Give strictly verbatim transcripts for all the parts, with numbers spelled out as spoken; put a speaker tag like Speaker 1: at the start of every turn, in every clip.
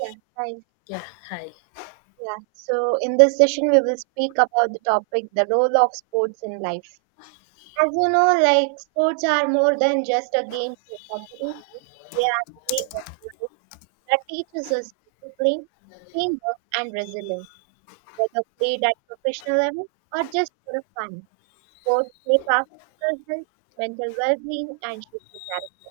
Speaker 1: Yeah, right.
Speaker 2: Yeah, hi.
Speaker 1: Yeah. So in this session, we will speak about the topic, the role of sports in life. As you know, like sports are more than just a game or competition. They are a way of life that teaches us discipline, teamwork, and resilience, whether played at professional level or just for fun. Sports shape our physical health, mental well-being, and social character.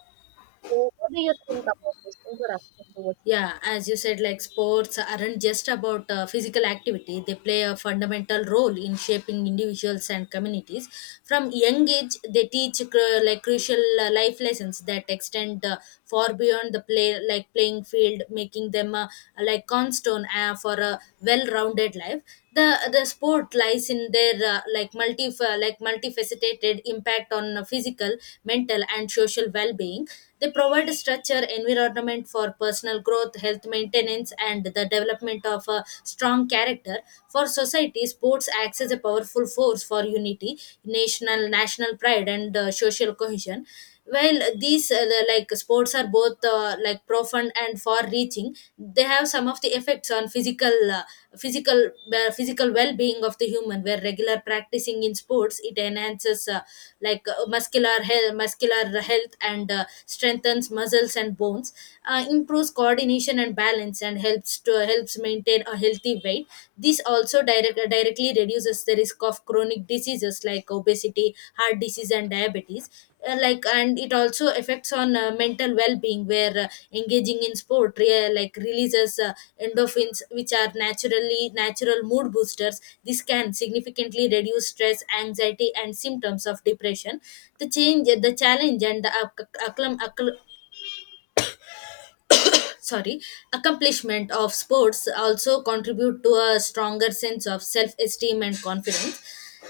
Speaker 1: So, what do you think about this introduction towards?
Speaker 2: Yeah, as you said, like sports aren't just about uh, physical activity. They play a fundamental role in shaping individuals and communities. From young age, they teach cru- like crucial uh, life lessons that extend uh, far beyond the play, like playing field, making them uh, like cornerstone uh, for a well-rounded life. The the sport lies in their uh, like multi like multifaceted impact on uh, physical, mental, and social well-being. They provide structure, environment for personal growth, health maintenance, and the development of a strong character. For society, sports acts as a powerful force for unity, national national pride, and uh, social cohesion while these uh, the, like sports are both uh, like profound and far reaching, they have some of the effects on physical uh, physical uh, physical well-being of the human, where regular practicing in sports it enhances uh, like uh, muscular health muscular health and uh, strengthens muscles and bones, uh, improves coordination and balance, and helps to helps maintain a healthy weight. This also direct, uh, directly reduces the risk of chronic diseases like obesity, heart disease, and diabetes. Uh, like and it also affects on uh, mental well-being, where uh, engaging in sport re- uh, like releases uh, endorphins, which are naturally natural mood boosters. This can significantly reduce stress, anxiety, and symptoms of depression. The change the challenge and the acc- acclam- acc- sorry accomplishment of sports also contribute to a stronger sense of self-esteem and confidence.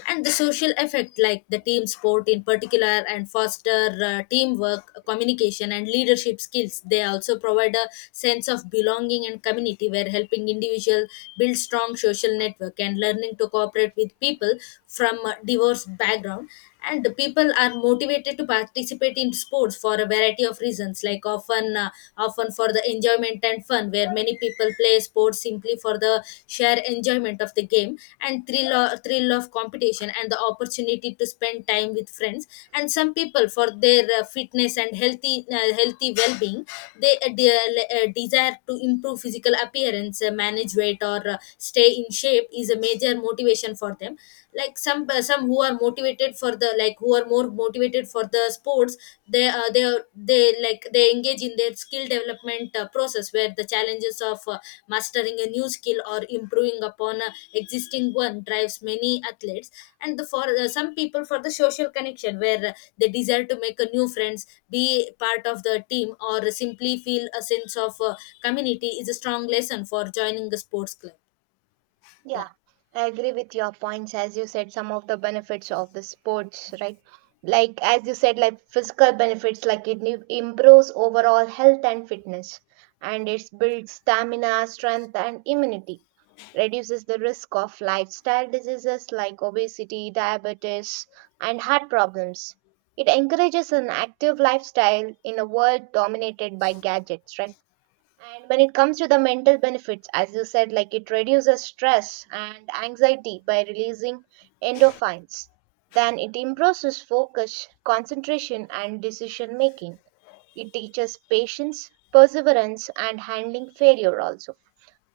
Speaker 2: And the social effect, like the team sport in particular, and foster uh, teamwork, communication, and leadership skills. They also provide a sense of belonging and community, where helping individual build strong social network and learning to cooperate with people from a diverse background. And the people are motivated to participate in sports for a variety of reasons, like often uh, often for the enjoyment and fun, where many people play sports simply for the sheer enjoyment of the game and thrill or thrill of competition and the opportunity to spend time with friends. And some people for their uh, fitness and healthy uh, healthy well-being. they uh, de- uh, Desire to improve physical appearance, uh, manage weight, or uh, stay in shape is a major motivation for them. Like some uh, some who are motivated for the like who are more motivated for the sports, they uh, they are- they like they engage in their skill development uh, process, where the challenges of uh, mastering a new skill or improving upon a existing one drives many athletes. And the for uh, some people for the social connection, where uh, they desire to make a new friends, be part of the team, or simply feel a sense of uh, community is a strong lesson for joining the sports club. yeah
Speaker 1: Yeah, I agree with your points. As you said, some of the benefits of the sports, right? Like, as you said, like physical benefits, like it im- improves overall health and fitness, and it builds stamina, strength, and immunity, reduces the risk of lifestyle diseases like obesity, diabetes, and heart problems. It encourages an active lifestyle in a world dominated by gadgets, right? And when it comes to the mental benefits, as you said, like it reduces stress and anxiety by releasing endorphins. Then it improves focus, concentration, and decision making. It teaches patience, perseverance, and handling failure also.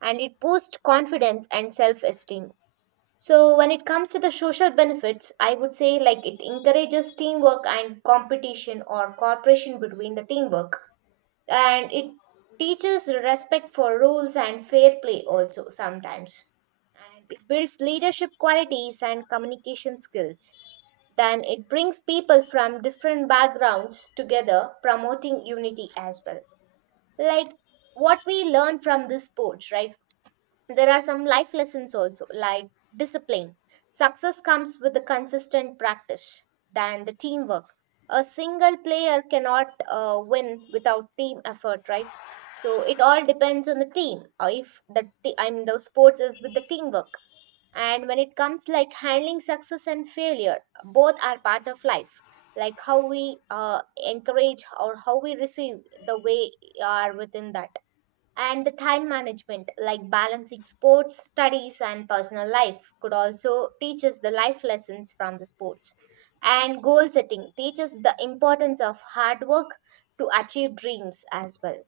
Speaker 1: And it boosts confidence and self esteem. So, when it comes to the social benefits, I would say like it encourages teamwork and competition or cooperation between the teamwork, and it teaches respect for rules and fair play also sometimes, and it builds leadership qualities and communication skills. Then it brings people from different backgrounds together, promoting unity as well. Like what we learn from this sports, right? There are some life lessons also, like discipline. Success comes with the consistent practice, than the teamwork. A single player cannot uh, win without team effort, right? So it all depends on the team. Uh, If the t- I mean the sports is with the teamwork, and when it comes like handling success and failure, both are part of life. Like how we uh, encourage or how we receive the way are within that, and the time management, like balancing sports, studies, and personal life, could also teach us the life lessons from the sports. And goal setting teaches the importance of hard work to achieve dreams as well.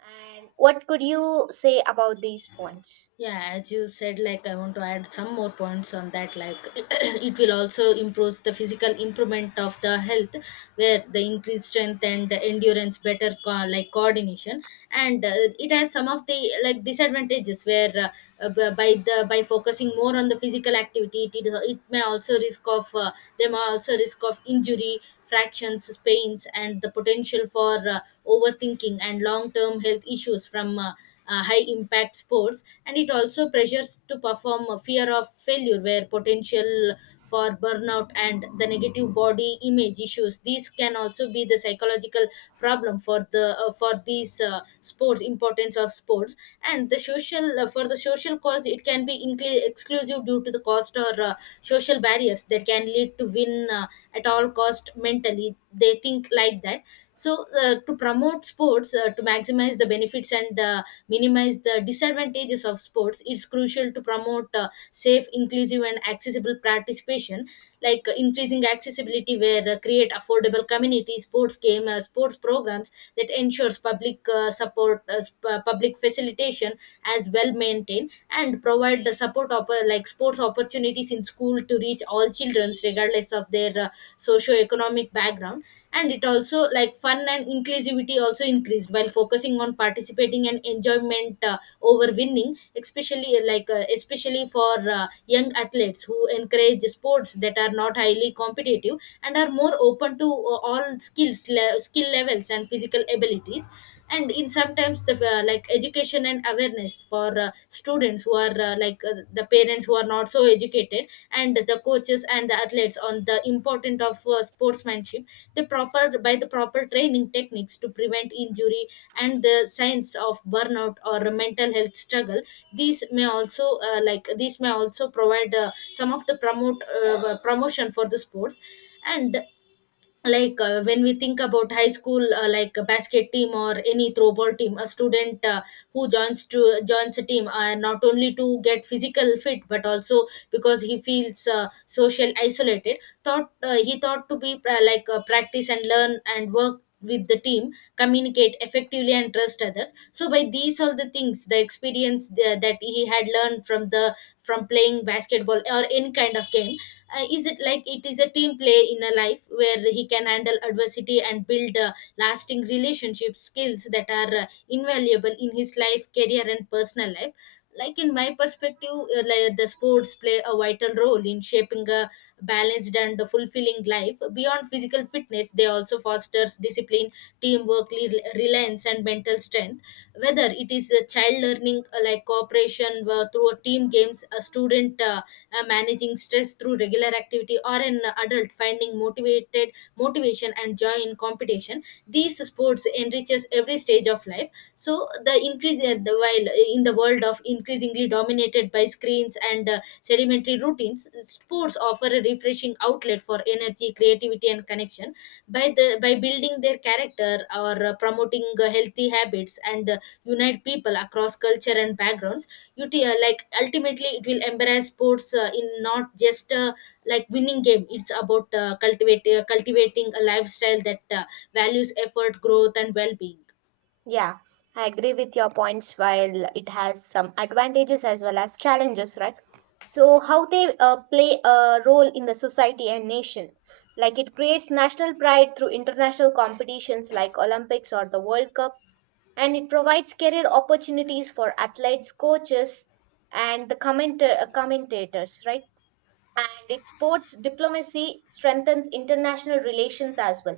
Speaker 1: And what could you say about these points?
Speaker 2: yeah as you said, like I want to add some more points on that, like it will also improve the physical improvement of the health, where the increased strength and the endurance, better co- like coordination, and uh, it has some of the like disadvantages, where uh, uh, b- by the by focusing more on the physical activity, it, it may also risk of uh, them also risk of injury, fractions, pains, and the potential for uh, overthinking and long term health issues from uh, uh, high impact sports. And it also pressures to perform a fear of failure, where potential for burnout and the negative body image issues. These can also be the psychological problem for the uh, for these uh, sports, importance of sports. And the social, uh, for the social cause, it can be incl- exclusive due to the cost or uh, social barriers that can lead to win uh, at all cost mentally they think like that. So uh, to promote sports, uh, to maximize the benefits and uh, minimize the disadvantages of sports, it's crucial to promote uh, safe, inclusive, and accessible participation, like uh, increasing accessibility, where uh, create affordable community sports game uh, sports programs that ensures public uh, support uh, sp- uh, public facilitation as well maintained, and provide the support of like sports opportunities in school to reach all children regardless of their uh, socio-economic background. And it also like fun and inclusivity also increased while focusing on participating and enjoyment uh, over winning, especially uh, like uh, especially for uh, young athletes, who encourage sports that are not highly competitive and are more open to uh, all skills le- skill levels and physical abilities. And in sometimes the uh, like education and awareness for uh, students who are uh, like uh, the parents who are not so educated, and the coaches and the athletes, on the importance of uh, sportsmanship, the proper by the proper training techniques to prevent injury, and the signs of burnout or mental health struggle. These may also uh, like these may also provide uh, some of the promote uh, promotion for the sports. And like uh, when we think about high school uh, like a basket team or any throwball team, a student uh, who joins to joins a team uh, not only to get physical fit, but also because he feels uh, social isolated, thought uh, he thought to be uh, like uh, practice and learn and work with the team, communicate effectively, and trust others. So by these all the things, the experience uh, that he had learned from the from playing basketball or any kind of game, uh, is it like it is a team play in a life, where he can handle adversity and build uh, lasting relationship skills that are uh, invaluable in his life, career, and personal life. Like in my perspective, uh, like the sports play a vital role in shaping a balanced and fulfilling life. Beyond physical fitness, they also fosters discipline, teamwork, le- reliance, and mental strength, whether it is a child learning uh, like cooperation uh, through a team games, a student uh, uh, managing stress through regular activity, or an adult finding motivated motivation and joy in competition. These sports enriches every stage of life. So the increase uh, the while uh, in the world of increasingly dominated by screens and uh, sedimentary routines, sports offer a refreshing outlet for energy, creativity, and connection. By the by building their character or uh, promoting uh, healthy habits, and uh, unite people across culture and backgrounds. You t- uh, like Ultimately, it will embrace sports uh, in not just uh, like winning game, it's about uh, cultivate, uh, cultivating a lifestyle that uh, values effort, growth, and well-being.
Speaker 1: Yeah, I agree with your points while it has some advantages as well as challenges, right? So, how they uh, play a role in the society and nation. Like it creates national pride through international competitions like Olympics or the World Cup, and it provides career opportunities for athletes, coaches, and the commenta- uh, commentators, right? And it supports diplomacy, strengthens international relations as well,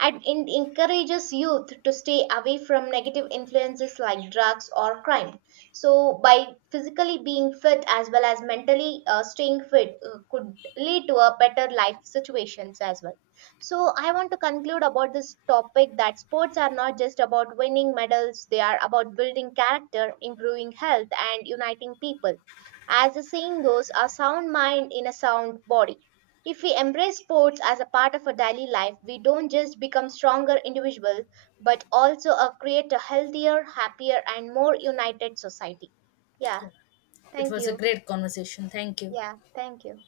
Speaker 1: and it encourages youth to stay away from negative influences like drugs or crime. So, by physically being fit as well as mentally uh, staying fit, uh, could lead to a better life situations as well. So, I want to conclude about this topic that sports are not just about winning medals, they are about building character, improving health, and uniting people. As the saying goes, a sound mind in a sound body. If we embrace sports as a part of our daily life, we don't just become stronger individuals, but also uh, create a healthier, happier, and more united society. Yeah,
Speaker 2: It
Speaker 1: thank
Speaker 2: was a
Speaker 1: you.
Speaker 2: great conversation. Thank you.
Speaker 1: Yeah, thank you.